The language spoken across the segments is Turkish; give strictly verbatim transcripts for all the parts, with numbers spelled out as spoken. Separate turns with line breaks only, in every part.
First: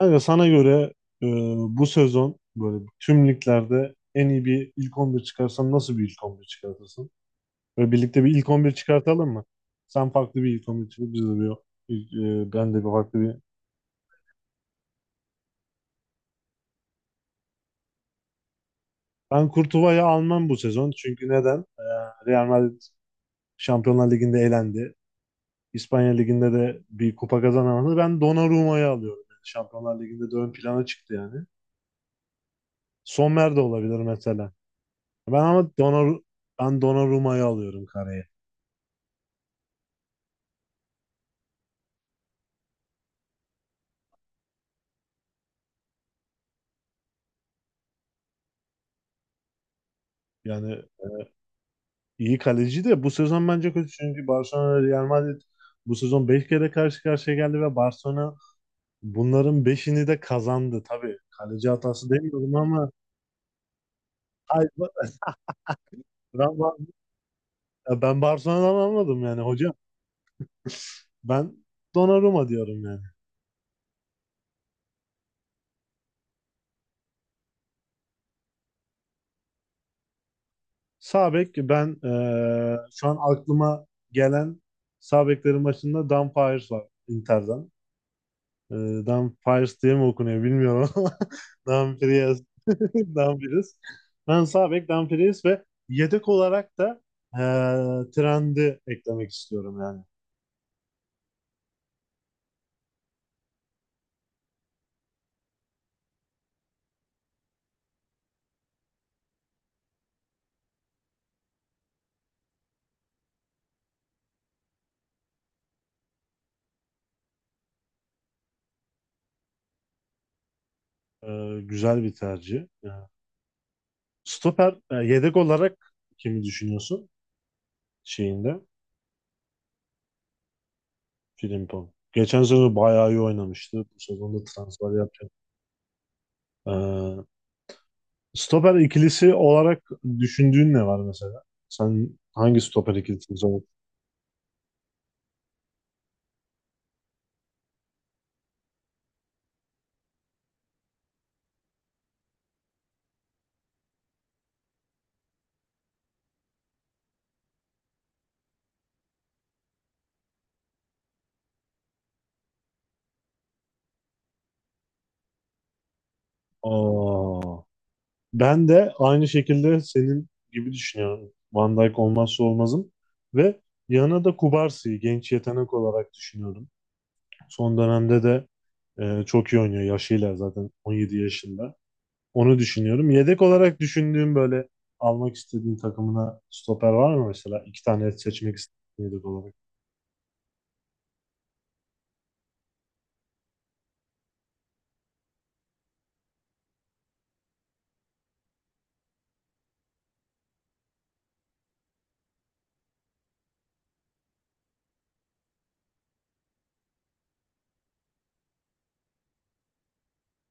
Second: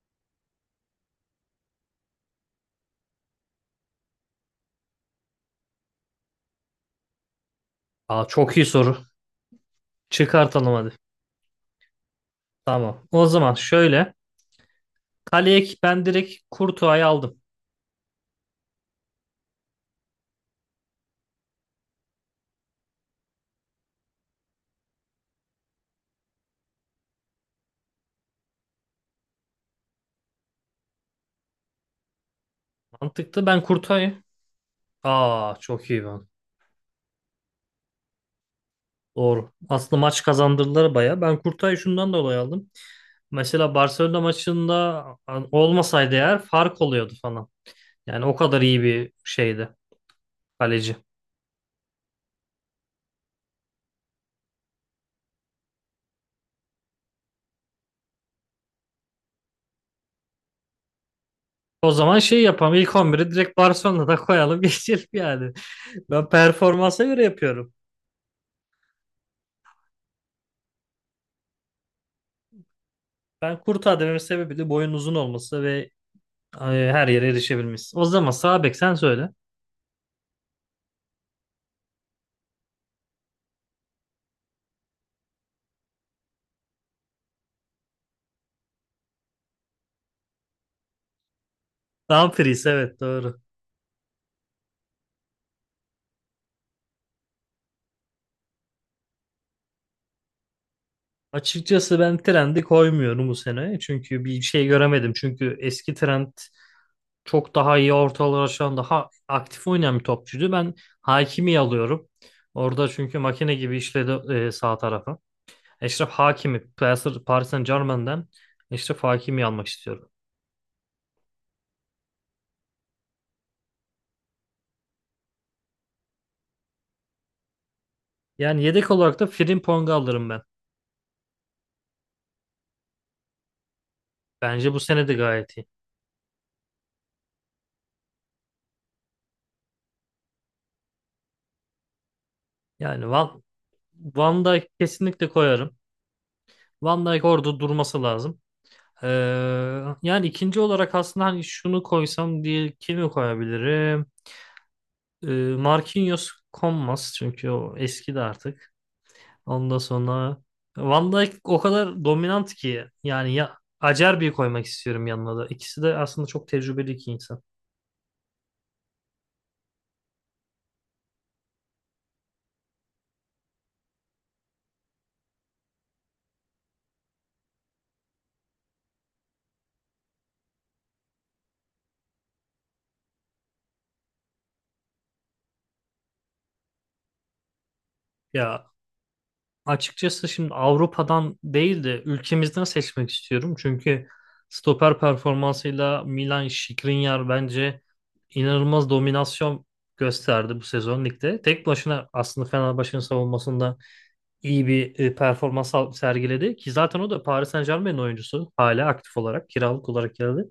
Kanka sana göre e, bu sezon böyle tüm liglerde en iyi bir ilk on bir çıkarsan nasıl bir ilk on bir çıkartırsın? Böyle birlikte
Aa,
bir ilk
çok iyi
on bir
soru.
çıkartalım mı? Sen farklı bir ilk
Çıkartalım
on bir
hadi.
çıkart, biz de bir, ilk- e, ben de bir
Tamam.
farklı
O
bir.
zaman şöyle. Kaleye ben direkt Kurtuğa'yı aldım.
Ben Kurtuva'yı almam bu sezon. Çünkü neden? E, Real Madrid Şampiyonlar Ligi'nde elendi. İspanya Ligi'nde de bir kupa kazanamadı. Ben Donnarumma'yı alıyorum. Yani Şampiyonlar Ligi'nde de ön plana çıktı yani.
Mantıklı.
Sommer de
Ben
olabilir
Kurtuğa'yı.
mesela. Ben
Aa
ama
çok iyi
Donnarumma
ben.
ben Donnarumma'yı alıyorum kareye.
Doğru. Aslında maç kazandırdılar baya. Ben Kurtuğa'yı şundan dolayı aldım. Mesela Barcelona maçında olmasaydı eğer fark oluyordu falan. Yani o kadar iyi bir şeydi
Yani
kaleci.
iyi kaleci de bu sezon bence kötü. Çünkü Barcelona Real Madrid bu sezon beş kere karşı karşıya geldi ve Barcelona bunların beşini de kazandı. Tabii kaleci
O
hatası
zaman şey
demiyorum
yapalım.
ama
İlk on biri direkt Barcelona'da koyalım.
Hayır, ben,
Geçelim yani. Ben
ben Bar-
performansa göre yapıyorum.
ben Barcelona'dan anladım yani hocam. Ben Donnarumma diyorum yani.
Ben Kurtuğa dememin sebebi de boyun uzun olması ve Ay, her yere erişebilmiş. O zaman sağ bek sen söyle.
Sağ bek ben eee, şu an aklıma gelen sağ beklerin başında Dan Paers var Inter'den. Ee, Dumfries diye mi okunuyor bilmiyorum ama Dumfries.
Dumfries evet doğru.
Dumfries. Ben sağ bek Dumfries ve yedek olarak da eee Trent'i eklemek istiyorum yani.
Açıkçası ben Trent'i koymuyorum bu sene. Çünkü bir şey göremedim. Çünkü eski Trent çok daha iyi ortalar aşan daha aktif oynayan bir topçuydu. Ben Hakimi alıyorum. Orada çünkü makine gibi işledi e, sağ tarafı. Eşref Hakimi, Paris Paris Saint-Germain'den Eşref Hakimi almak istiyorum.
Ee, güzel bir tercih. Ee, Stoper e, yedek olarak kimi düşünüyorsun şeyinde?
Yani yedek olarak da Frimpong'u alırım ben.
Frimpong. Geçen sezon bayağı iyi oynamıştı. Bu sezonda
Bence bu
transfer
sene de
yapacak.
gayet iyi.
Ee, Stoper ikilisi olarak düşündüğün ne var mesela? Sen hangi stoper
Yani
ikilisini
Van,
savun?
Van Dijk kesinlikle koyarım. Van Dijk orada durması lazım. Ee, yani ikinci olarak aslında hani şunu koysam diye kimi koyabilirim? Ee, Marquinhos konmaz çünkü o eski de artık. Ondan sonra Van Dijk o kadar dominant ki yani ya Acerbi'yi koymak istiyorum yanına da. İkisi de aslında çok tecrübeli iki
Aa.
insan.
Ben de aynı şekilde senin gibi düşünüyorum. Van Dijk olmazsa olmazım. Ve yanına da Kubarsi'yi genç yetenek olarak düşünüyorum. Son dönemde de e, çok iyi oynuyor yaşıyla zaten on yedi yaşında. Onu düşünüyorum. Yedek olarak düşündüğüm böyle almak istediğin takımına stoper var mı mesela? İki tane seçmek
Ya,
istediğin yedek olarak.
açıkçası şimdi Avrupa'dan değil de ülkemizden seçmek istiyorum. Çünkü stoper performansıyla Milan Skriniar bence inanılmaz dominasyon gösterdi bu sezon ligde. Tek başına aslında Fenerbahçe'nin savunmasında iyi bir e, performans al- sergiledi ki zaten o da Paris Saint-Germain'in oyuncusu hala aktif olarak kiralık olarak geldi.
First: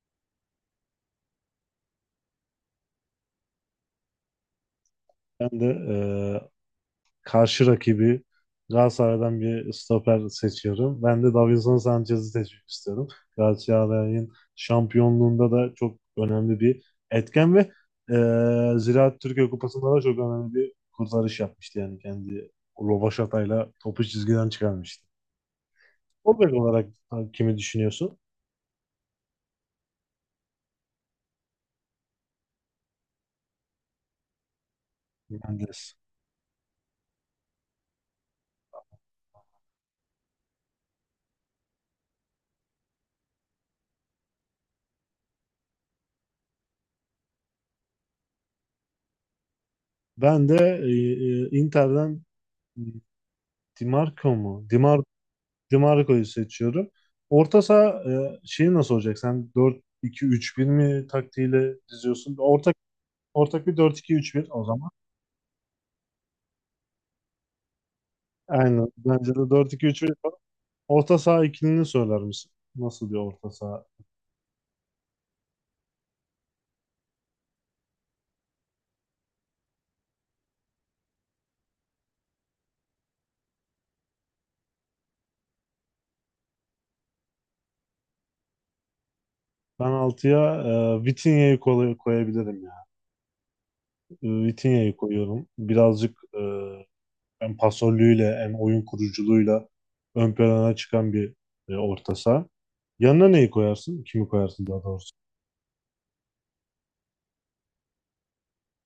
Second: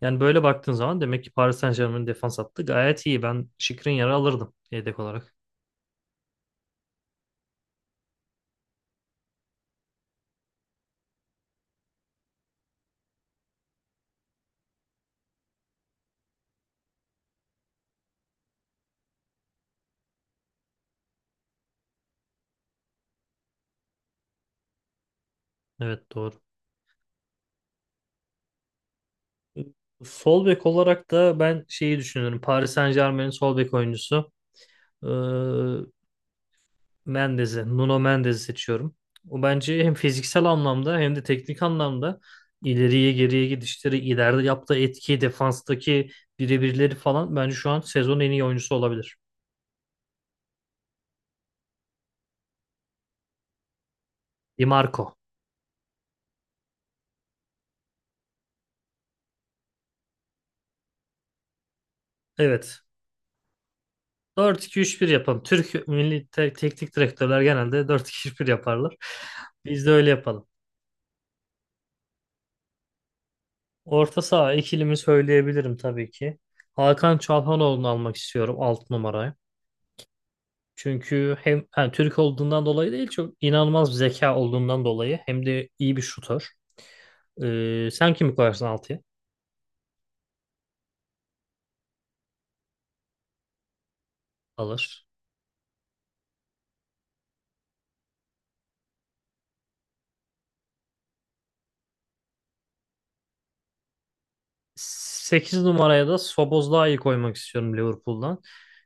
Yani böyle baktığın zaman demek ki Paris Saint-Germain'in defans hattı gayet iyi. Ben Skriniar'ı alırdım yedek olarak.
Ben de e, Karşı rakibi Galatasaray'dan bir stoper seçiyorum. Ben de Davinson Sanchez'i seçmek istiyorum. Galatasaray'ın şampiyonluğunda da çok önemli bir etken ve e, Ziraat Türkiye Kupası'nda da çok önemli bir kurtarış yapmıştı yani kendi rovaşatayla topu çizgiden çıkarmıştı.
Evet,
O
doğru.
bek olarak kimi düşünüyorsun?
Sol bek olarak da ben şeyi düşünüyorum. Paris Saint-Germain'in sol bek oyuncusu e,
Mendes.
Mendes'i, Nuno Mendes'i seçiyorum. O bence hem fiziksel anlamda hem de teknik anlamda ileriye geriye gidişleri, ileride yaptığı etki, defanstaki birebirleri falan bence şu an sezonun en iyi oyuncusu olabilir.
Ben de e, e, Inter'den Di Marco
Di
mu? Di Mar-
Marco.
Dimarco'yu seçiyorum. Orta saha e, şeyi nasıl olacak? Sen dört iki-üç bir mi taktiğiyle diziyorsun? Ortak
Evet.
ortak bir dört iki-üç bir o
Dört iki
zaman.
üç bir yapalım. Türk milli te- teknik direktörler genelde dört iki üç bir
Aynen.
yaparlar.
Bence de
Biz de
dört iki-üç bir
öyle
yapalım.
yapalım.
Orta saha ikilini söyler misin? Nasıl bir orta saha?
Orta saha ikilimi söyleyebilirim tabii ki. Hakan Çalhanoğlu'nu almak istiyorum alt numaraya. Çünkü hem yani Türk olduğundan dolayı değil çok inanılmaz bir zeka olduğundan dolayı hem de iyi bir şutör. Ee, sen kimi koyarsın altıya?
Ben altıya e, Vitinha'yı koy- koyabilirim ya. E, Vitinha'yı
Alır.
koyuyorum. Birazcık e, hem pasörlüğüyle hem oyun kuruculuğuyla ön plana çıkan bir e, orta saha. Yanına neyi koyarsın? Kimi koyarsın daha doğrusu?
sekiz numaraya da Szoboszlai'yi koymak istiyorum Liverpool'dan.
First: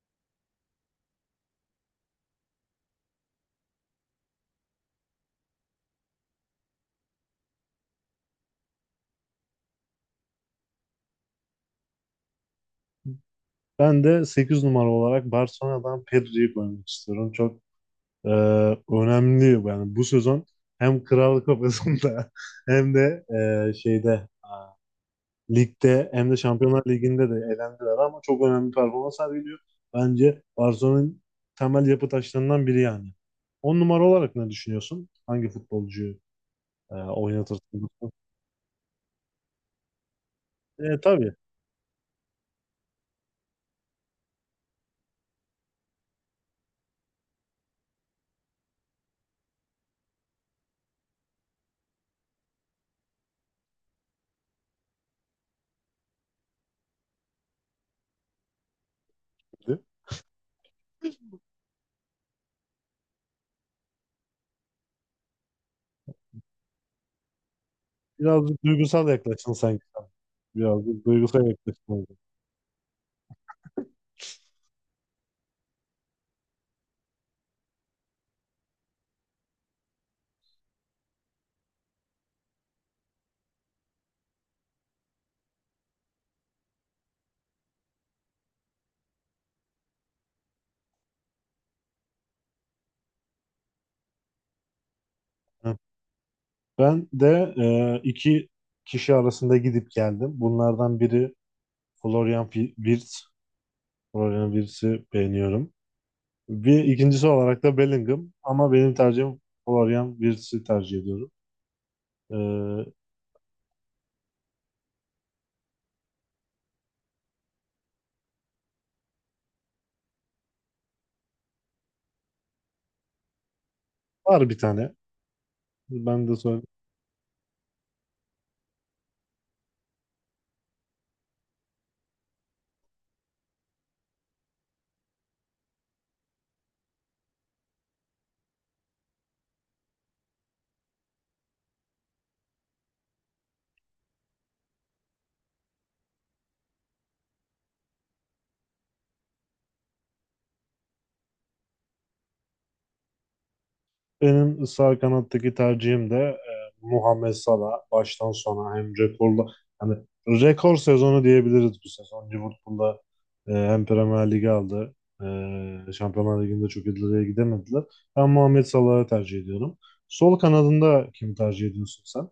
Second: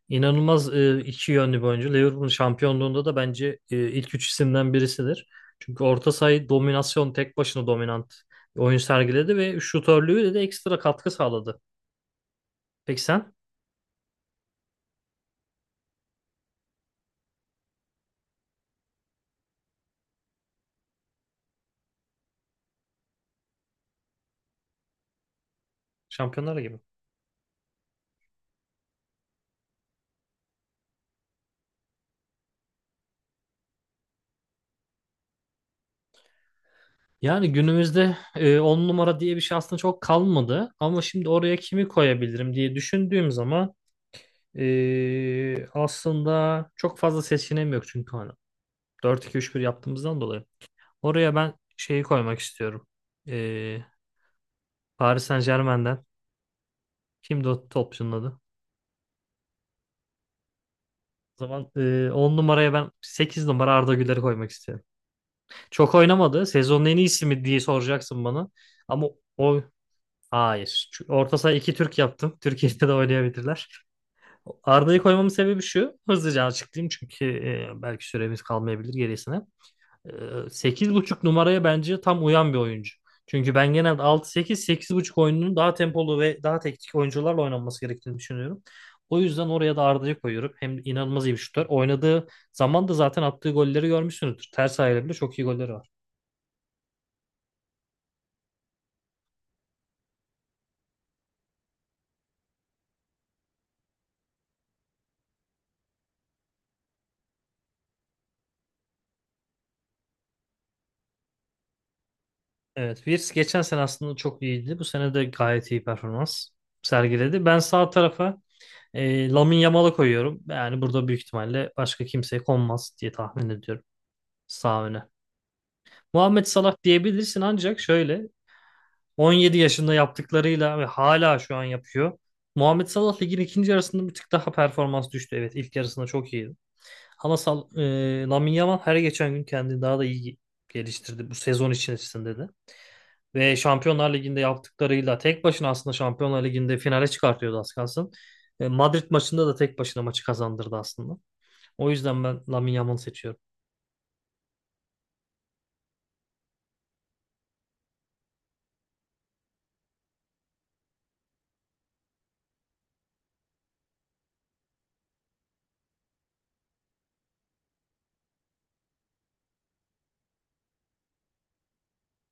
İnanılmaz e, iki yönlü bir oyuncu. Liverpool'un şampiyonluğunda da bence e, ilk üç isimden birisidir. Çünkü orta sayı dominasyon tek başına dominant oyun sergiledi ve şutörlüğüyle de ekstra katkı sağladı. Peki sen?
Ben de sekiz numara olarak Barcelona'dan Pedri'yi koymak istiyorum. Çok e, önemli yani bu sezon hem Kral Kupası'nda hem de e, şeyde ligde hem de
Şampiyonlar gibi.
Şampiyonlar Ligi'nde de elendiler ama çok önemli performans sergiliyor. Bence Barcelona'nın temel yapı taşlarından biri yani. on numara olarak ne düşünüyorsun? Hangi futbolcuyu e,
Yani
oynatırsın?
günümüzde on numara diye bir şey aslında çok kalmadı.
E,
Ama şimdi
tabii.
oraya kimi koyabilirim diye düşündüğüm zaman e, aslında çok fazla seçeneğim yok çünkü hani dört iki-üç bir yaptığımızdan dolayı. Oraya ben şeyi koymak istiyorum. Ee, Paris Saint-Germain'den. Kimdi o topçunun adı? O zaman e, on numaraya ben sekiz numara Arda Güler'i koymak istiyorum. Çok oynamadı. Sezonun en iyisi mi diye soracaksın bana.
Birazcık
Ama
duygusal yaklaştın
o
sanki.
hayır.
Birazcık
Çünkü orta
duygusal
saha iki Türk
yaklaştın.
yaptım. Türkiye'de de oynayabilirler. Arda'yı koymamın sebebi şu. Hızlıca açıklayayım çünkü e, belki süremiz kalmayabilir gerisine. Ee, sekiz buçuk numaraya bence tam uyan bir oyuncu. Çünkü ben genelde altı sekiz, sekiz buçuk oyununun daha tempolu ve daha teknik oyuncularla oynanması gerektiğini düşünüyorum. O yüzden oraya da Arda'yı koyuyorum. Hem inanılmaz iyi bir şutör. Oynadığı zaman da zaten attığı golleri görmüşsünüzdür. Ters ayağıyla bile çok iyi golleri var.
Ben de e, iki kişi arasında gidip geldim. Bunlardan biri Florian Fi- Wirtz. Florian Wirtz'i beğeniyorum. Bir ikincisi olarak da Bellingham ama benim tercihim Florian Wirtz'i tercih ediyorum. E,
Evet, Wirtz geçen sene aslında çok iyiydi. Bu sene de gayet iyi performans sergiledi. Ben sağ tarafa e, Lamine Yamal'ı koyuyorum. Yani burada büyük ihtimalle başka kimseye konmaz diye tahmin ediyorum
Var bir
sağ
tane.
öne.
Ben de
Muhammed Salah diyebilirsin ancak şöyle on yedi yaşında yaptıklarıyla ve hala şu an yapıyor. Muhammed Salah ligin ikinci yarısında bir tık daha performans düştü. Evet, ilk yarısında çok iyiydi. Ama Sal e, Lamine Yamal her geçen gün kendini daha da iyi geliştirdi bu sezon içerisinde de. Ve Şampiyonlar Ligi'nde yaptıklarıyla tek başına aslında Şampiyonlar Ligi'nde finale çıkartıyordu az kalsın. E, Madrid maçında da tek başına maçı kazandırdı aslında. O yüzden ben Lamine Yamal'ı seçiyorum.
Benim sağ kanattaki tercihim de e, Muhammed Salah baştan sona hem rekorla hani rekor sezonu diyebiliriz bu sezon. Liverpool'da e, hem Premier Lig'i aldı. E, Şampiyonlar Ligi'nde çok ileriye gidemediler. Ben Muhammed Salah'ı tercih ediyorum. Sol kanadında kim tercih ediyorsun sen?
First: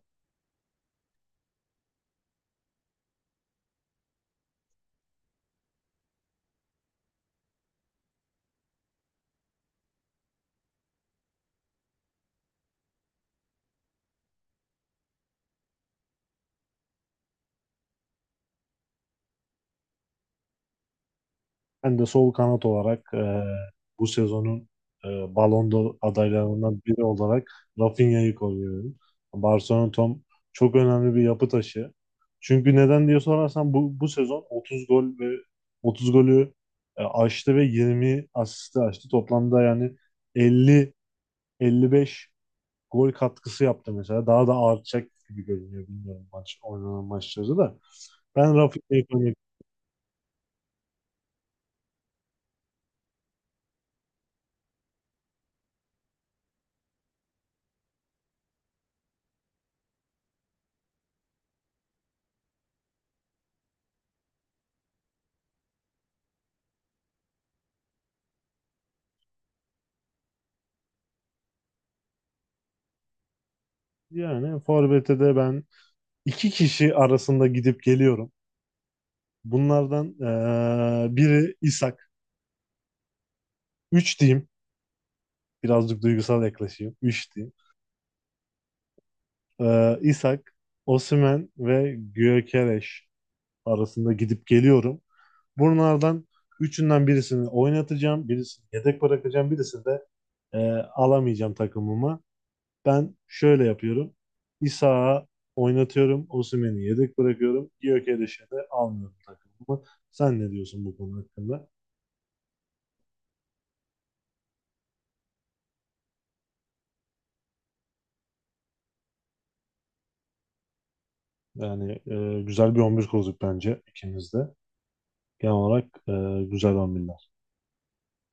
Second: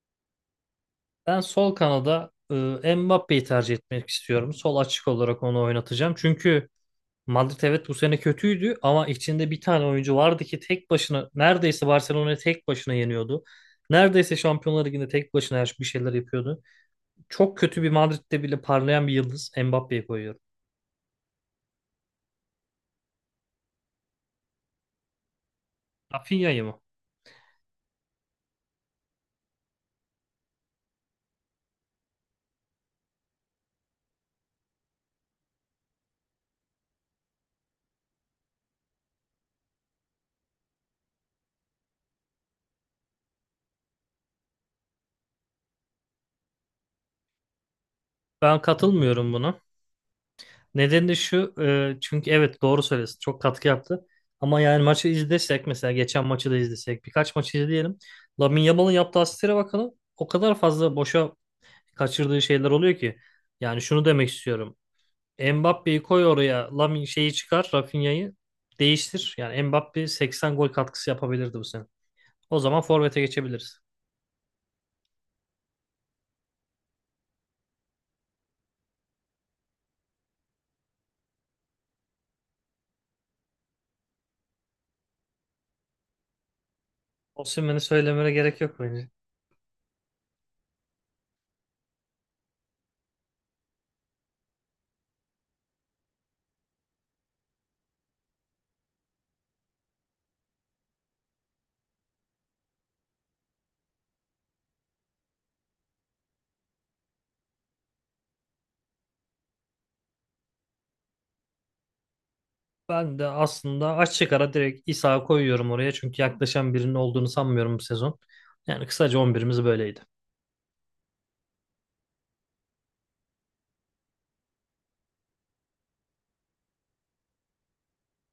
Ben sol kanada e, Mbappé'yi tercih etmek istiyorum. Sol açık olarak onu oynatacağım. Çünkü Madrid evet bu sene kötüydü ama içinde bir tane oyuncu vardı ki tek başına neredeyse Barcelona'yı tek başına yeniyordu. Neredeyse Şampiyonlar Ligi'nde tek başına her bir şeyler yapıyordu. Çok kötü bir Madrid'de bile parlayan bir yıldız Mbappe'yi koyuyorum.
Ben de sol kanat olarak e, bu sezonun e, Ballon d'Or
Rafinha'yı mı?
adaylarından biri olarak Rafinha'yı koruyorum. Barcelona Tom çok önemli bir yapı taşı. Çünkü neden diye sorarsan bu, bu sezon otuz gol ve otuz golü e, aştı ve yirmi asisti aştı. Toplamda yani elli elli beş gol katkısı yaptı mesela. Daha da artacak gibi görünüyor bilmiyorum maç oynanan maçları da. Ben
Ben
Rafinha'yı
katılmıyorum
koruyorum.
buna. Nedeni de şu e, çünkü evet doğru söylüyorsun çok katkı yaptı. Ama yani maçı izlesek mesela geçen maçı da izlesek birkaç maçı izleyelim. Lamine Yamal'ın yaptığı asistlere bakalım. O kadar fazla boşa kaçırdığı şeyler oluyor ki. Yani şunu demek istiyorum. Mbappe'yi koy oraya Lamine şeyi çıkar Rafinha'yı değiştir. Yani Mbappe seksen gol katkısı yapabilirdi bu sene. O zaman forvete geçebiliriz.
Yani Forvet'e de ben İki kişi arasında gidip geliyorum. Bunlardan eee, biri İshak. Üç diyeyim. Birazcık duygusal yaklaşayım. Üç diyeyim.
Osimhen'i söylemene gerek yok bence.
Eee İshak, Osimhen ve Gyökeres arasında gidip geliyorum. Bunlardan üçünden birisini oynatacağım. Birisini yedek bırakacağım. Birisini de eee, alamayacağım takımıma. Ben şöyle yapıyorum. İshak'ı oynatıyorum. Osimhen'i yedek bırakıyorum. Gyökeres'i de almıyorum takımıma. Sen ne diyorsun bu konu hakkında?
Ben de aslında açık ara direkt İsa koyuyorum oraya. Çünkü yaklaşan birinin olduğunu sanmıyorum bu sezon. Yani kısaca on birimiz böyleydi.
Yani e, güzel bir on bir kurduk bence ikimiz de. Genel olarak e, güzel bir on birler.